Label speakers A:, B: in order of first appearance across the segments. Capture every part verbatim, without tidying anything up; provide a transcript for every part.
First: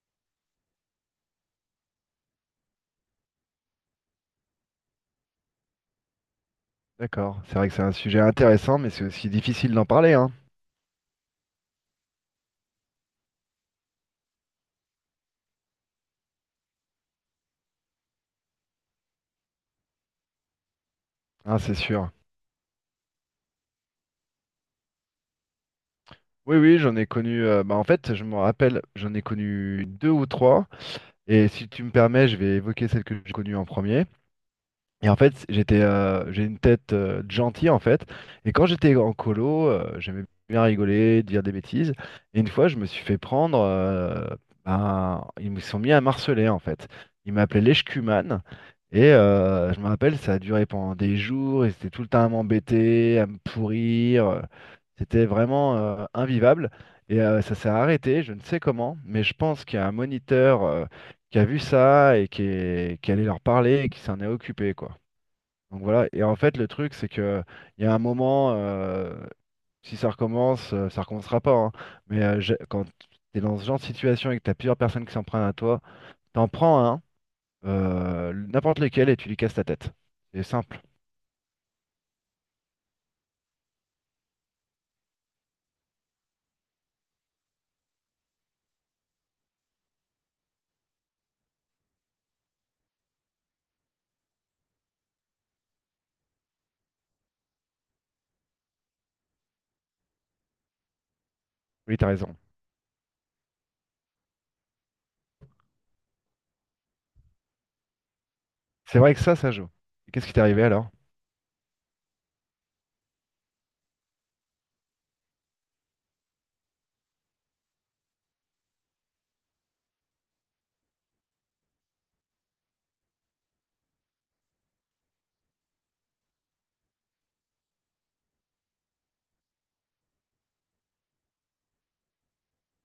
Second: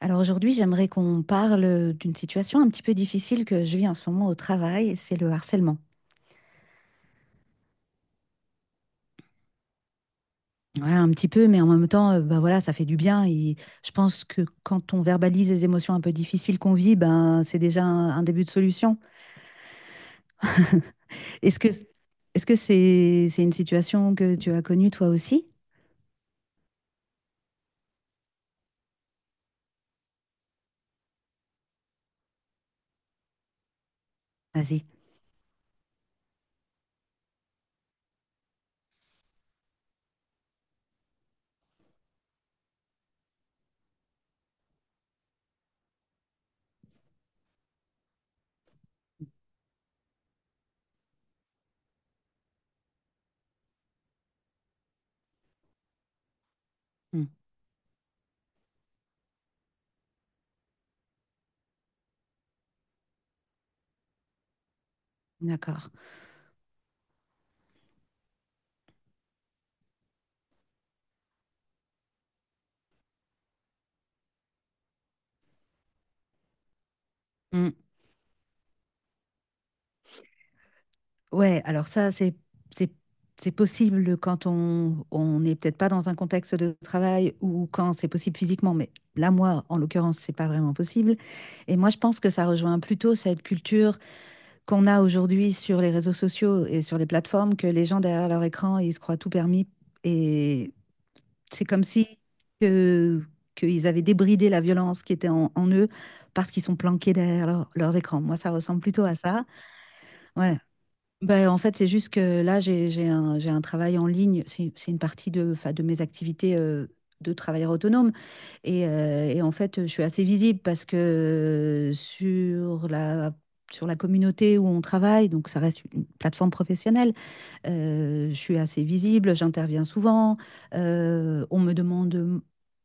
A: Alors aujourd'hui, j'aimerais qu'on parle euh, d'une situation un petit peu difficile que je vis en ce moment au travail, c'est le harcèlement.
B: D'accord, c'est vrai que c'est un sujet intéressant, mais c'est aussi difficile d'en parler, hein.
A: Ouais, un petit peu, mais en même temps, euh, bah voilà, ça fait du bien. Et je pense que quand on verbalise les émotions un peu difficiles qu'on vit, ben c'est déjà un, un début de solution. Est-ce
B: Hein,
A: que
B: c'est sûr.
A: est-ce que c'est c'est une situation que tu as connue toi aussi?
B: Oui, oui, j'en ai connu. Euh, bah, en fait, je me rappelle, j'en ai connu deux ou trois. Et si tu me permets, je vais évoquer celle que j'ai connue en premier.
A: Vas-y.
B: Et en fait, j'étais, euh, j'ai une tête euh, de gentil en fait. Et quand j'étais en colo, euh, j'aimais bien rigoler, dire des bêtises. Et une fois, je me suis fait prendre. Euh, ben, ils me sont mis à marceler en fait. Ils m'appelaient l'Eshkuman. Et euh, je me rappelle, ça a duré pendant des jours. Ils étaient tout le temps à m'embêter, à me pourrir. C'était vraiment euh, invivable. Et
A: Hmm,
B: euh, ça s'est arrêté, je ne sais comment, mais je pense qu'il y a un moniteur euh, qui a vu ça et qui est, qui est allé leur parler et qui s'en est occupé, quoi. Donc
A: d'accord.
B: voilà, et en fait le truc c'est que il y a un moment, euh, si ça recommence, euh, ça recommencera pas, hein. Mais euh, j'ai- quand t'es dans ce genre de situation et que t'as plusieurs personnes qui s'en prennent à toi, t'en prends un,
A: Hmm.
B: euh, n'importe lequel, et tu lui casses la tête. C'est simple.
A: Ouais, alors ça, c'est, c'est, c'est possible quand on, on n'est peut-être pas dans un contexte de travail ou quand c'est possible physiquement, mais là, moi, en l'occurrence, c'est pas vraiment possible. Et moi, je pense que ça rejoint plutôt cette culture qu'on a aujourd'hui sur les réseaux sociaux et sur les plateformes, que les gens derrière leur écran, ils se croient tout permis. Et c'est comme
B: Oui, t'as
A: si
B: raison.
A: que, qu'ils avaient débridé la violence qui était en, en eux parce qu'ils sont planqués derrière leur- leurs écrans. Moi, ça ressemble
B: C'est
A: plutôt
B: vrai
A: à
B: que ça,
A: ça.
B: ça joue. Et qu'est-ce qui t'est
A: Ouais.
B: arrivé alors?
A: Ben, en fait, c'est juste que là, j'ai, j'ai un, j'ai un travail en ligne. C'est, c'est une partie de, enfin, de mes activités euh, de travailleur autonome. Et, euh, et en fait, je suis assez visible parce que sur la, sur la communauté où on travaille, donc ça reste une plateforme professionnelle, euh, je suis assez visible, j'interviens souvent, euh, on me demande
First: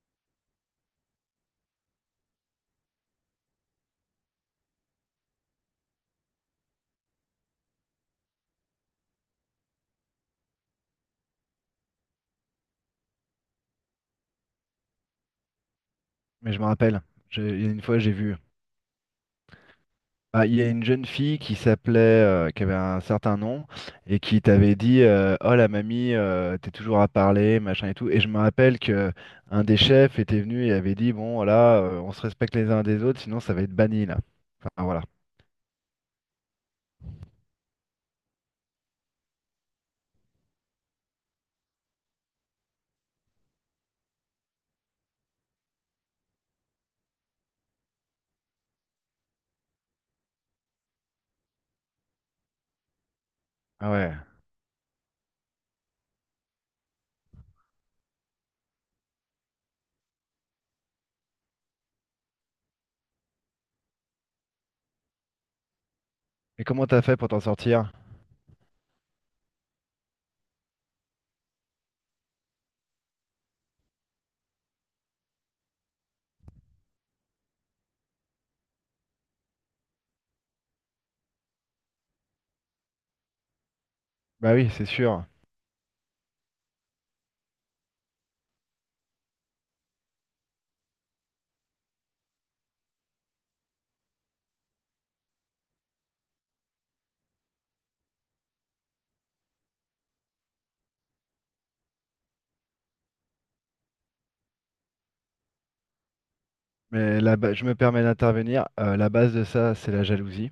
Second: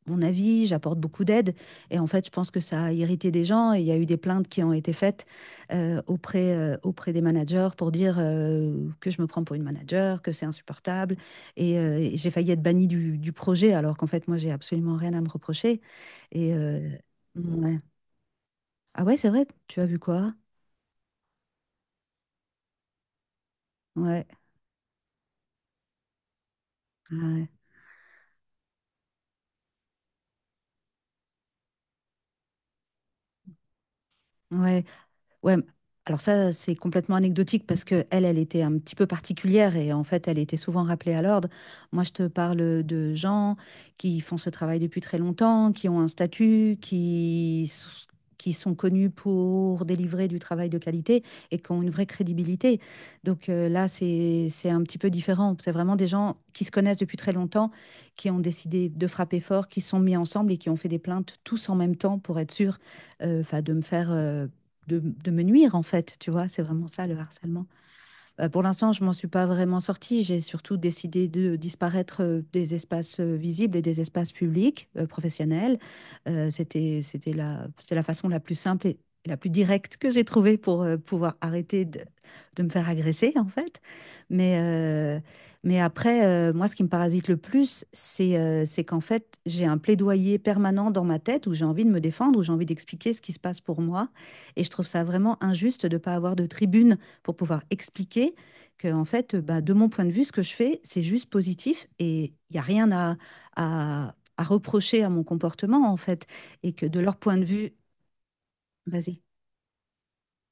A: mon avis, j'apporte beaucoup d'aide. Et en fait, je pense que ça a irrité des gens et il y a eu des plaintes qui ont été faites euh, auprès, euh, auprès des managers pour dire euh, que je me prends pour une manager, que c'est insupportable. Et, euh, et j'ai failli être bannie du, du projet alors qu'en fait, moi, j'ai absolument rien à me reprocher.
B: Mais
A: Et
B: je me
A: euh,
B: rappelle, j'ai- il y a
A: ouais.
B: une fois j'ai vu.
A: Ah ouais, c'est vrai, tu as vu quoi?
B: Ah, il y a une jeune fille qui s'appelait, euh, qui avait un certain nom, et
A: Ouais.
B: qui t'avait dit euh, oh la mamie, euh, t'es toujours à
A: Ah ouais.
B: parler, machin et tout. Et je me rappelle que un des chefs était venu et avait dit bon, voilà, euh, on se respecte les uns des autres, sinon ça va être banni là.
A: Ouais.
B: Enfin voilà.
A: Ouais, m- alors ça, c'est complètement anecdotique parce que elle, elle était un petit peu particulière et en fait, elle était souvent rappelée à l'ordre. Moi, je te parle de gens qui font ce travail depuis très longtemps, qui ont un statut, qui, s- qui sont connus pour délivrer du travail de qualité et qui ont une vraie crédibilité. Donc euh, là,
B: Ah ouais.
A: c'est, c'est un petit peu différent. C'est vraiment des gens qui se connaissent depuis très longtemps, qui ont décidé de frapper fort, qui se sont mis ensemble et qui ont fait des plaintes tous en même temps pour être sûrs, euh, enfin, de me faire... euh, de, de me nuire, en fait, tu vois, c'est
B: Et comment
A: vraiment
B: t'as
A: ça le
B: fait pour t'en
A: harcèlement.
B: sortir?
A: Euh, pour l'instant, je m'en suis pas vraiment sortie. J'ai surtout décidé de disparaître euh, des espaces euh, visibles et des espaces publics, euh, professionnels. Euh, c'était, c'était la, c'est la façon la plus simple et la plus directe que j'ai trouvée pour euh, pouvoir arrêter de, de me faire agresser, en fait.
B: Bah
A: Mais,
B: oui, c'est
A: euh,
B: sûr.
A: mais après, euh, moi, ce qui me parasite le plus, c'est euh, c'est qu'en fait, j'ai un plaidoyer permanent dans ma tête où j'ai envie de me défendre, où j'ai envie d'expliquer ce qui se passe pour moi. Et je trouve ça vraiment injuste de ne pas avoir de tribune pour pouvoir expliquer que, en fait, bah, de mon point de vue, ce que je fais, c'est juste positif et il n'y a rien à, à, à reprocher à mon comportement, en fait. Et que de leur
B: Mais la
A: point de
B: ba- je
A: vue,
B: me permets d'intervenir. Euh, la
A: vas-y.
B: base de ça, c'est la jalousie.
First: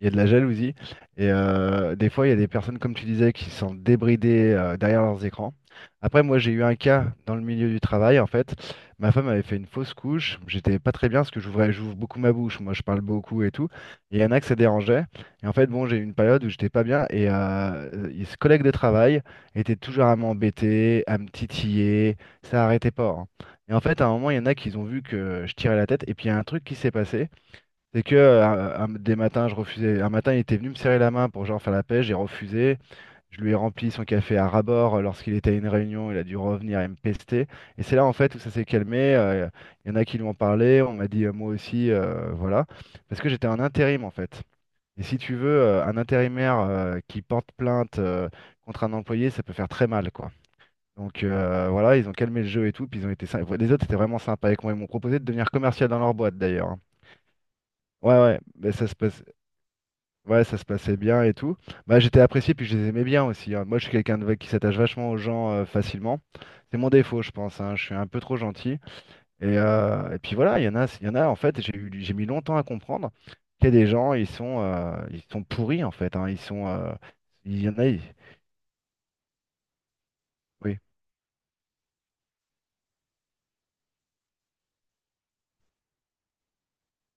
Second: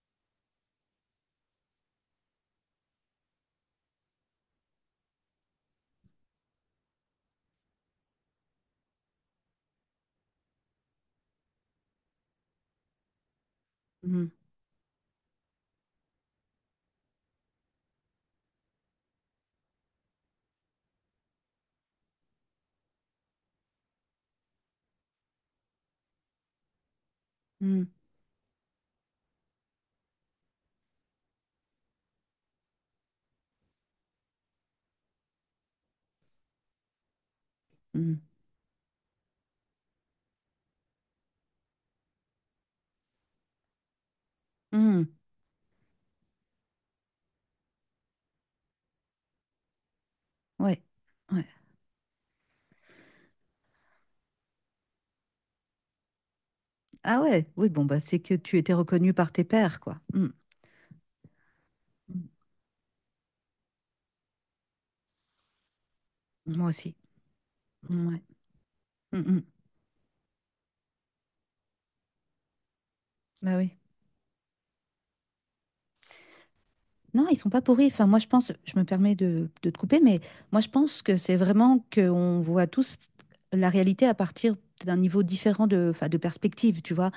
B: Il y a de la jalousie. Et euh, des fois, il y a des personnes, comme tu disais, qui sont débridées euh, derrière leurs écrans. Après, moi, j'ai eu un cas dans le milieu du travail, en fait. Ma femme avait fait une fausse couche. J'étais pas très bien parce que j'ouvrais, j'ouvre beaucoup ma bouche. Moi, je parle beaucoup et tout. Et il y
A: Mm,
B: en a que ça dérangeait. Et en fait, bon, j'ai eu une période où j'étais pas bien. Et euh, et ce collègue de travail était toujours à m'embêter, à me titiller. Ça arrêtait pas. Hein. Et en fait, à un moment, il y en a qui ont vu que je tirais la tête. Et puis, il y a un truc qui s'est passé.
A: mm,
B: C'est que euh, un- un- des matins, je refusais. Un matin, il était venu me serrer la main pour genre faire la paix. J'ai refusé. Je lui ai rempli son café à rabord euh, lorsqu'il était à une réunion. Il a dû revenir et me pester. Et c'est là, en
A: mm,
B: fait, où ça s'est calmé. euh, Il y en a qui lui ont parlé. On m'a dit, euh, moi aussi, euh, voilà. Parce que j'étais en intérim, en fait. Et
A: mm.
B: si tu veux, euh, un intérimaire euh, qui porte plainte euh, contre un employé, ça peut faire très mal, quoi.
A: Ouais,
B: Donc
A: ouais.
B: euh, voilà, ils ont calmé le jeu et tout, puis ils ont été sympas. Les autres, c'était vraiment sympa avec moi. Ils m'ont proposé de devenir commercial dans leur boîte d'ailleurs. Hein.
A: Ah ouais, oui, bon, bah,
B: Ouais,
A: c'est que
B: ouais,
A: tu étais
B: mais ça se
A: reconnu
B: passe...
A: par tes pairs, quoi. Mm.
B: ouais, ça se passait bien et tout. Bah, j'étais
A: Mm.
B: apprécié, puis je les aimais bien aussi. Hein. Moi, je suis quelqu'un de... qui s'attache vachement aux gens euh, facilement.
A: Moi
B: C'est mon
A: aussi.
B: défaut, je pense. Hein. Je suis un
A: Mm,
B: peu
A: ouais.
B: trop gentil.
A: Mm, mm.
B: Et, euh, et puis voilà, il y en a, il y en a en fait, j'ai eu... j'ai mis longtemps à comprendre
A: Bah
B: qu'il y a
A: oui.
B: des gens, ils sont, euh, ils sont pourris en fait. Hein. Ils sont, euh,
A: Non, ils sont pas
B: Il y en
A: pourris.
B: a, ils-
A: Enfin, moi, je pense, je me permets de, de te couper, mais moi, je
B: Oui,
A: pense que c'est vraiment qu'on voit tous la réalité à partir d'un niveau différent de, enfin, de perspective, tu vois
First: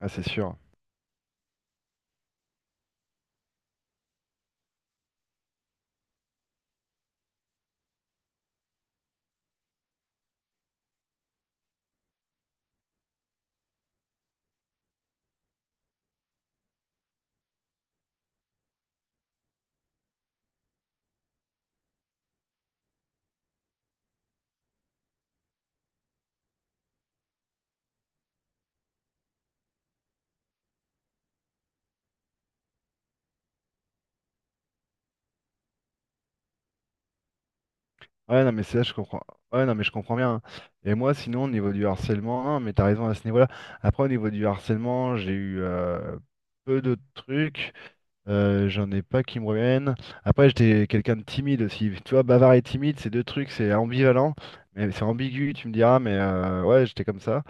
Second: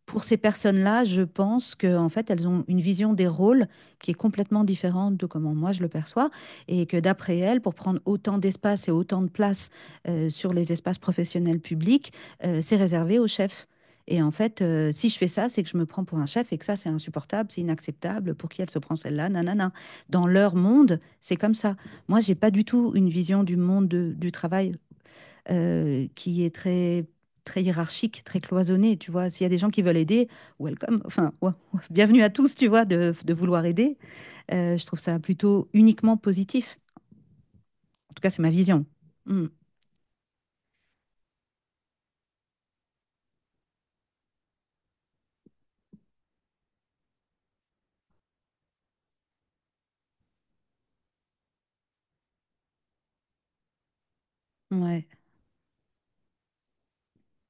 B: ah,
A: pour
B: c'est
A: ces
B: sûr.
A: personnes-là, je pense que en fait, elles ont une vision des rôles qui est complètement différente de comment moi je le perçois, et que d'après elles, pour prendre autant d'espace et autant de place euh, sur les espaces professionnels publics, euh, c'est réservé aux chefs. Et en fait, euh, si je fais ça, c'est que je me prends pour un chef et que ça, c'est insupportable, c'est inacceptable. Pour qui elle se prend celle-là Nanana. Dans leur monde, c'est comme ça. Moi, j'ai pas du tout une vision du monde de- du travail euh, qui est très, très hiérarchique, très cloisonné, tu vois. S'il y a des gens qui veulent aider, welcome, enfin, ouais, ouais, bienvenue à tous, tu vois, de, de vouloir aider. Euh, je trouve ça plutôt uniquement positif. En tout cas, c'est
B: Ouais,
A: ma
B: non, mais c'est là,
A: vision.
B: je comprends.
A: Mm,
B: Ouais, non, mais je comprends bien. Hein. Et moi, sinon, au niveau du harcèlement, non, mais t'as raison à ce niveau-là. Après, au niveau du harcèlement, j'ai eu euh, peu de trucs. Euh, j'en ai pas qui me reviennent. Après, j'étais quelqu'un de timide aussi. Tu vois, bavard et timide, c'est deux trucs, c'est ambivalent. Mais c'est
A: ouais.
B: ambigu, tu me diras, mais euh, ouais, j'étais comme ça.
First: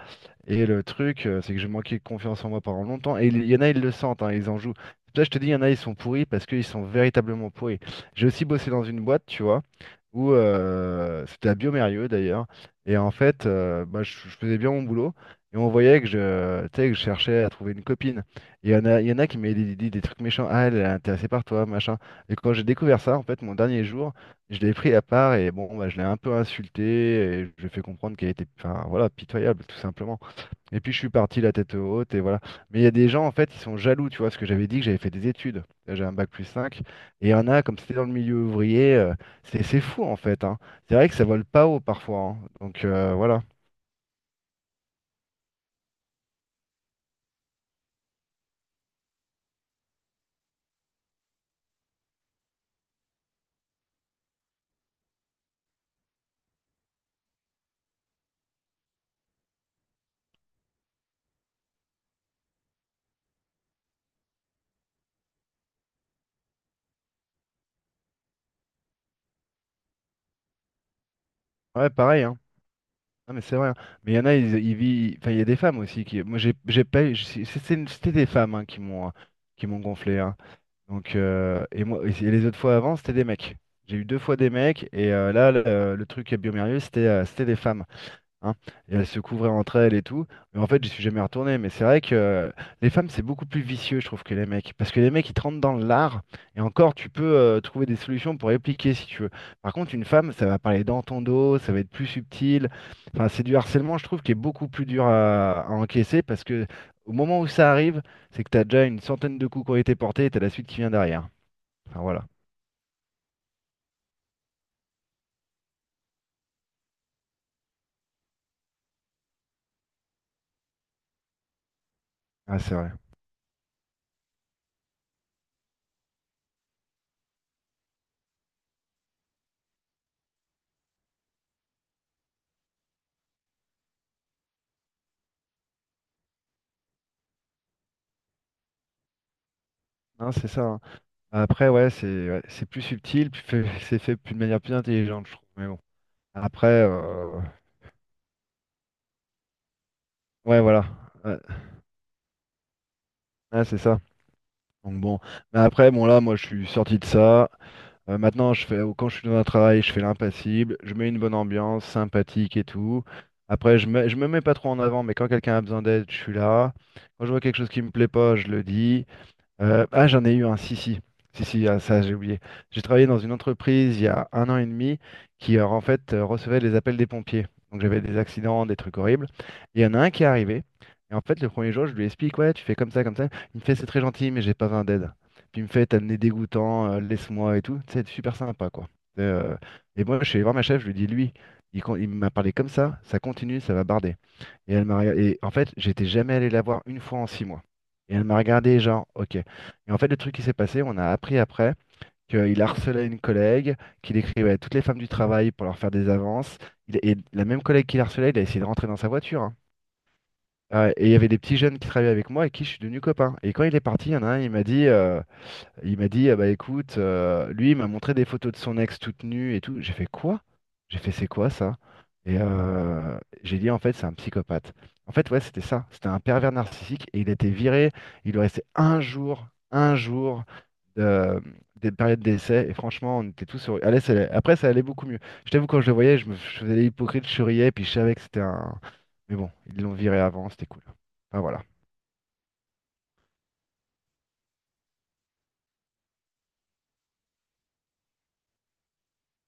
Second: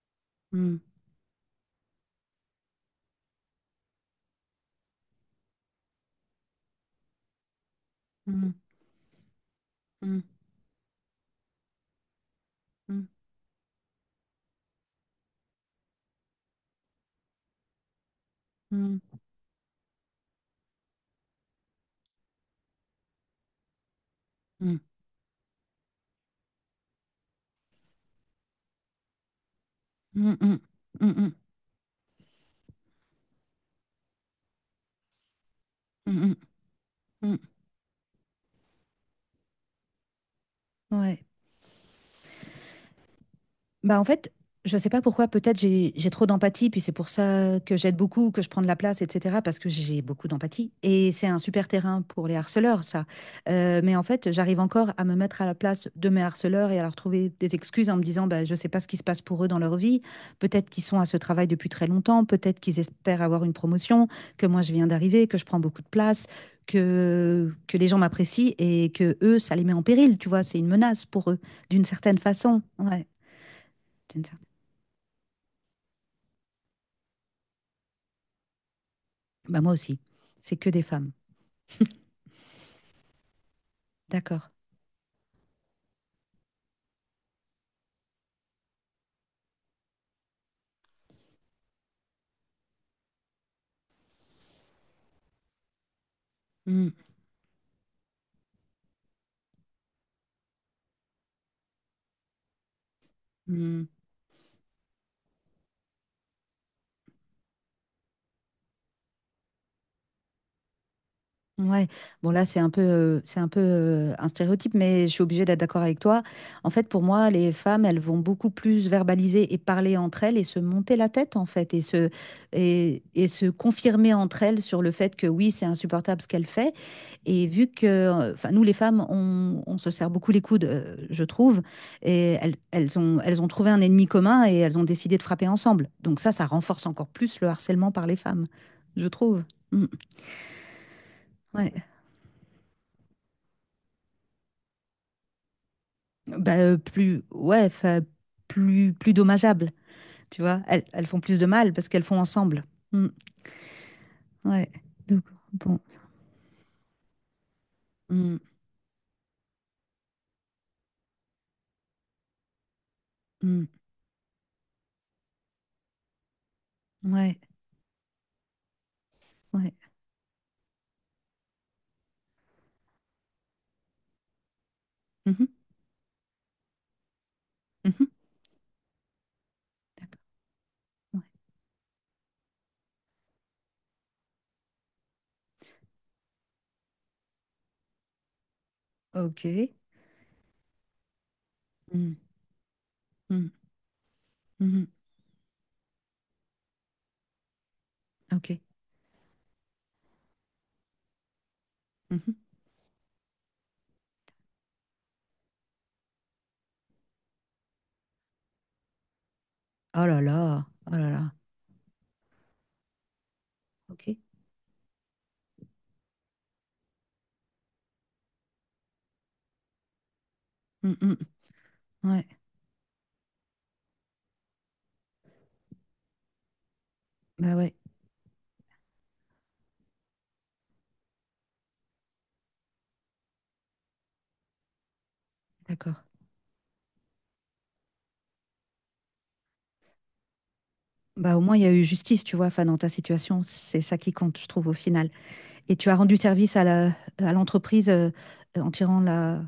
B: Et
A: Mm,
B: le truc, euh, c'est que j'ai manqué de confiance en moi pendant longtemps. Et il y en a, ils le sentent, hein, ils en jouent. C'est pour ça que je te dis, il y en a, ils sont pourris parce qu'ils sont véritablement pourris. J'ai aussi
A: mm,
B: bossé dans une boîte, tu vois,
A: mm,
B: où euh, c'était à Biomérieux d'ailleurs. Et en fait, euh, bah, je, je faisais bien mon boulot. Et on voyait que je, tu sais, que je cherchais à trouver une copine. Et il y en a, il y en
A: mm,
B: a qui m'avaient dit, dit des trucs méchants. Ah, elle est intéressée par toi, machin. Et quand j'ai découvert ça, en fait, mon dernier jour, je l'ai
A: mm,
B: pris à part et bon, bah, je l'ai un peu insulté et je lui ai fait comprendre qu'elle était, enfin, voilà, pitoyable, tout simplement.
A: mm, mm,
B: Et puis je
A: mm,
B: suis
A: mm,
B: parti la tête haute et voilà. Mais il y a des gens en fait, ils sont jaloux, tu vois, parce que j'avais dit que j'avais fait des études. Là, j'ai
A: mm,
B: un bac
A: mm,
B: plus cinq. Et il y
A: mm,
B: en a, comme c'était dans le milieu ouvrier, euh, c'est c'est fou en fait. Hein. C'est
A: mm,
B: vrai que
A: ouais.
B: ça vole pas haut parfois. Hein. Donc euh, voilà.
A: Bah en fait, je sais pas pourquoi, peut-être j'ai j'ai trop d'empathie, puis c'est pour ça que j'aide beaucoup, que je prends de la place, et cetera, parce que j'ai beaucoup d'empathie. Et c'est un super terrain pour les harceleurs, ça. Euh, mais en fait, j'arrive encore à me mettre à la place de mes harceleurs et à leur trouver des excuses en me disant, bah, je sais pas ce qui se passe pour eux dans leur vie. Peut-être qu'ils sont à ce travail depuis très longtemps, peut-être qu'ils espèrent avoir une promotion, que moi je viens d'arriver, que je prends beaucoup de place. Que, que les gens m'apprécient et que eux, ça les met en péril, tu vois, c'est une menace pour eux, d'une
B: Ouais,
A: certaine
B: pareil. Hein.
A: façon. Ouais.
B: Non, mais c'est vrai. Hein. Mais il y
A: D'une
B: en a,
A: certaine.
B: ils, ils vivent. Enfin, il y a des femmes aussi qui. Moi, j'ai j'ai pas. J'ai- c'est- c'est- C'était des femmes hein, qui m'ont euh,
A: Bah,
B: qui
A: moi
B: m'ont
A: aussi.
B: gonflé. Hein.
A: C'est que des femmes.
B: Donc euh, et moi et les autres fois avant, c'était des mecs. J'ai eu deux fois des
A: D'accord.
B: mecs et euh, là le, le truc à Biomérieux, c'était euh, c'était des femmes. Hein, et elles se couvraient entre elles et tout. Mais en fait, j'y suis jamais retourné. Mais c'est vrai que euh, les femmes, c'est beaucoup plus vicieux, je trouve, que les mecs. Parce que les mecs, ils te rentrent dans l'art, et
A: Mm,
B: encore, tu peux euh, trouver des solutions pour répliquer si tu veux. Par contre, une femme, ça va parler dans ton dos, ça va être plus subtil. Enfin, c'est du
A: mm.
B: harcèlement, je trouve, qui est beaucoup plus dur à, à encaisser parce que au moment où ça arrive, c'est que tu as déjà une centaine de coups qui ont été portés et tu as la suite qui vient derrière.
A: Ouais.
B: Enfin, voilà.
A: Bon, là, c'est un peu, euh, c'est un peu euh, un stéréotype, mais je suis obligée d'être d'accord avec toi. En fait, pour moi, les femmes, elles vont beaucoup plus verbaliser et parler entre elles et se monter la tête, en fait, et se,
B: Ah, c'est vrai.
A: et, et se confirmer entre elles sur le fait que oui, c'est insupportable ce qu'elle fait. Et vu que, enfin, nous les femmes, on, on se serre beaucoup les coudes, euh, je trouve, et elles, elles ont, elles ont trouvé un ennemi commun et elles ont décidé de frapper ensemble. Donc ça, ça renforce encore plus le harcèlement par les femmes, je trouve. Mm.
B: Non, c'est ça. Hein. Après,
A: Ouais.
B: ouais, c'est ouais, c'est plus subtil, plus fait- c'est fait plus- de manière plus intelligente, je trouve. Mais bon.
A: Bah, euh,
B: Après,
A: plus,
B: heu,
A: ouais, enfin, plus, plus dommageable, tu
B: ouais,
A: vois. Elles,
B: voilà.
A: elles font plus
B: Ouais,
A: de mal parce qu'elles font ensemble. Mm.
B: ouais, c'est ça.
A: Ouais.
B: Donc bon,
A: Donc,
B: mais
A: bon.
B: après, bon là, moi, je suis sorti de ça. Heu,
A: Mm,
B: maintenant, je fais quand je suis dans un travail, je fais l'impassible, je mets une bonne ambiance, sympathique et tout.
A: mm.
B: Après, je me je me mets pas trop en avant, mais quand quelqu'un a besoin d'aide, je suis là. Quand je
A: Ouais,
B: vois quelque chose qui me plaît pas, je le dis.
A: ouais.
B: Euh, ah, j'en ai eu un, si, si. Si, si, ah, ça, j'ai oublié. J'ai travaillé dans une entreprise il y a un an et demi
A: Mhm,
B: qui, euh, en fait, euh, recevait les appels des pompiers. Donc, j'avais
A: mhm.
B: des accidents, des trucs horribles. Et il y en a un
A: D'accord.
B: qui est arrivé. Et en
A: Ouais.
B: fait, le premier jour, je lui explique, ouais, tu fais comme ça, comme ça. Il me fait, c'est très gentil, mais j'ai pas vingt d'aide. Puis il me fait, t'as le nez dégoûtant, euh, laisse-moi et tout. C'est super sympa, quoi. Euh,
A: Ok.
B: et moi, je suis allé voir ma chef, je lui dis, lui, il, con- il
A: Mm,
B: m'a parlé comme ça, ça
A: mm,
B: continue, ça va barder. Et
A: mhm.
B: elle m'a regardé. Et en fait, j'étais jamais allé la voir une fois en six mois. Et elle m'a
A: Ok.
B: regardé, genre, ok. Et en fait, le truc qui s'est passé, on a appris après
A: Mhm.
B: qu'il harcelait une collègue, qu'il écrivait à toutes les femmes du travail pour leur faire des avances. Il- Et la même collègue qui harcelait, il a essayé de rentrer dans sa voiture. Hein.
A: Oh là là,
B: Ah,
A: oh là
B: et il y avait
A: là,
B: des petits jeunes qui travaillaient avec moi et qui je suis devenu copain. Et quand il est parti, il
A: ok.
B: y en a un, il m'a dit. euh, il m'a dit, ah bah écoute, euh, lui, il m'a montré des photos de son ex toute nue et tout. J'ai fait quoi?
A: Mm,
B: J'ai fait,
A: mm.
B: c'est quoi ça?
A: Ouais,
B: Et euh, j'ai dit, en fait, c'est un psychopathe. En fait, ouais, c'était ça. C'était un pervers narcissique et il a été
A: bah ouais,
B: viré. Il lui restait un jour, un jour de, des périodes d'essai. Et franchement, on était tous sur. Allez, ça allait- après, ça allait beaucoup mieux. Je t'avoue, quand je le
A: d'accord.
B: voyais, je me je faisais l'hypocrite, je souriais, puis je savais que c'était un. Mais bon, ils l'ont viré avant, c'était cool.
A: Bah au
B: Enfin,
A: moins il
B: voilà.
A: y a eu justice, tu vois, enfin dans ta situation, c'est ça qui compte, je trouve, au final. Et tu as rendu service à la, à l'entreprise euh, en tirant la,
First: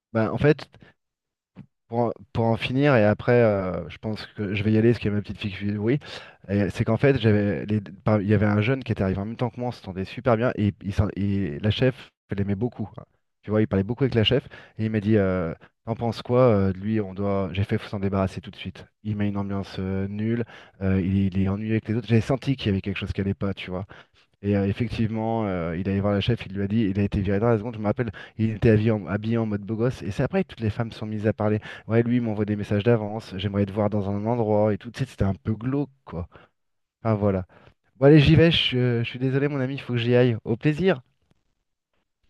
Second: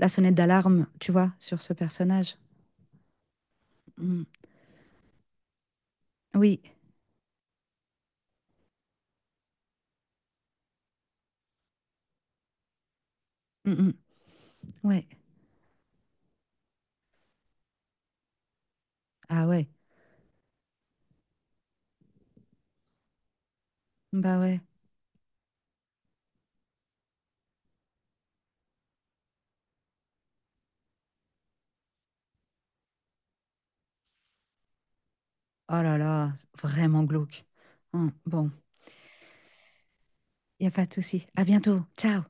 A: la
B: Ben,
A: sonnette
B: en fait,
A: d'alarme, tu vois, sur ce
B: Pour en,
A: personnage.
B: pour en finir, et après, euh, je
A: Mm.
B: pense que je vais y aller, parce qu'il y a ma petite fille qui oui.
A: Oui,
B: Et c'est qu'en fait, j'avais les- par- il y avait un jeune qui était arrivé en même temps que moi, on s'entendait super bien, et, il s'en- et la chef, elle l'aimait beaucoup. Hein. Tu vois, il
A: Mm,
B: parlait
A: mm.
B: beaucoup avec la chef, et il m'a
A: Ouais,
B: dit, euh, t'en penses quoi? Euh, de lui, on doit, j'ai fait, faut s'en débarrasser tout de suite. Il met une
A: ah ouais,
B: ambiance euh, nulle, euh, il, il est ennuyé avec les autres. J'avais senti qu'il y avait quelque chose qui allait pas, tu vois.
A: bah
B: Et
A: ouais.
B: euh, effectivement, euh, il allé voir le chef, il lui a dit, il a été viré dans la seconde, je me rappelle, il était habillé en, habillé en mode beau gosse, et c'est après que toutes les femmes sont mises à parler. Ouais, lui, il m'envoie des messages d'avance, j'aimerais te voir dans un endroit, et tout, tu sais, c'était un peu
A: Oh
B: glauque,
A: là
B: quoi.
A: là, c'est vraiment
B: Enfin,
A: glauque.
B: voilà. Bon,
A: Hum,
B: allez, j'y vais,
A: Bon,
B: je, je suis désolé, mon ami, il faut que j'y aille. Au
A: il n'y a pas de
B: plaisir!
A: souci. À bientôt, ciao.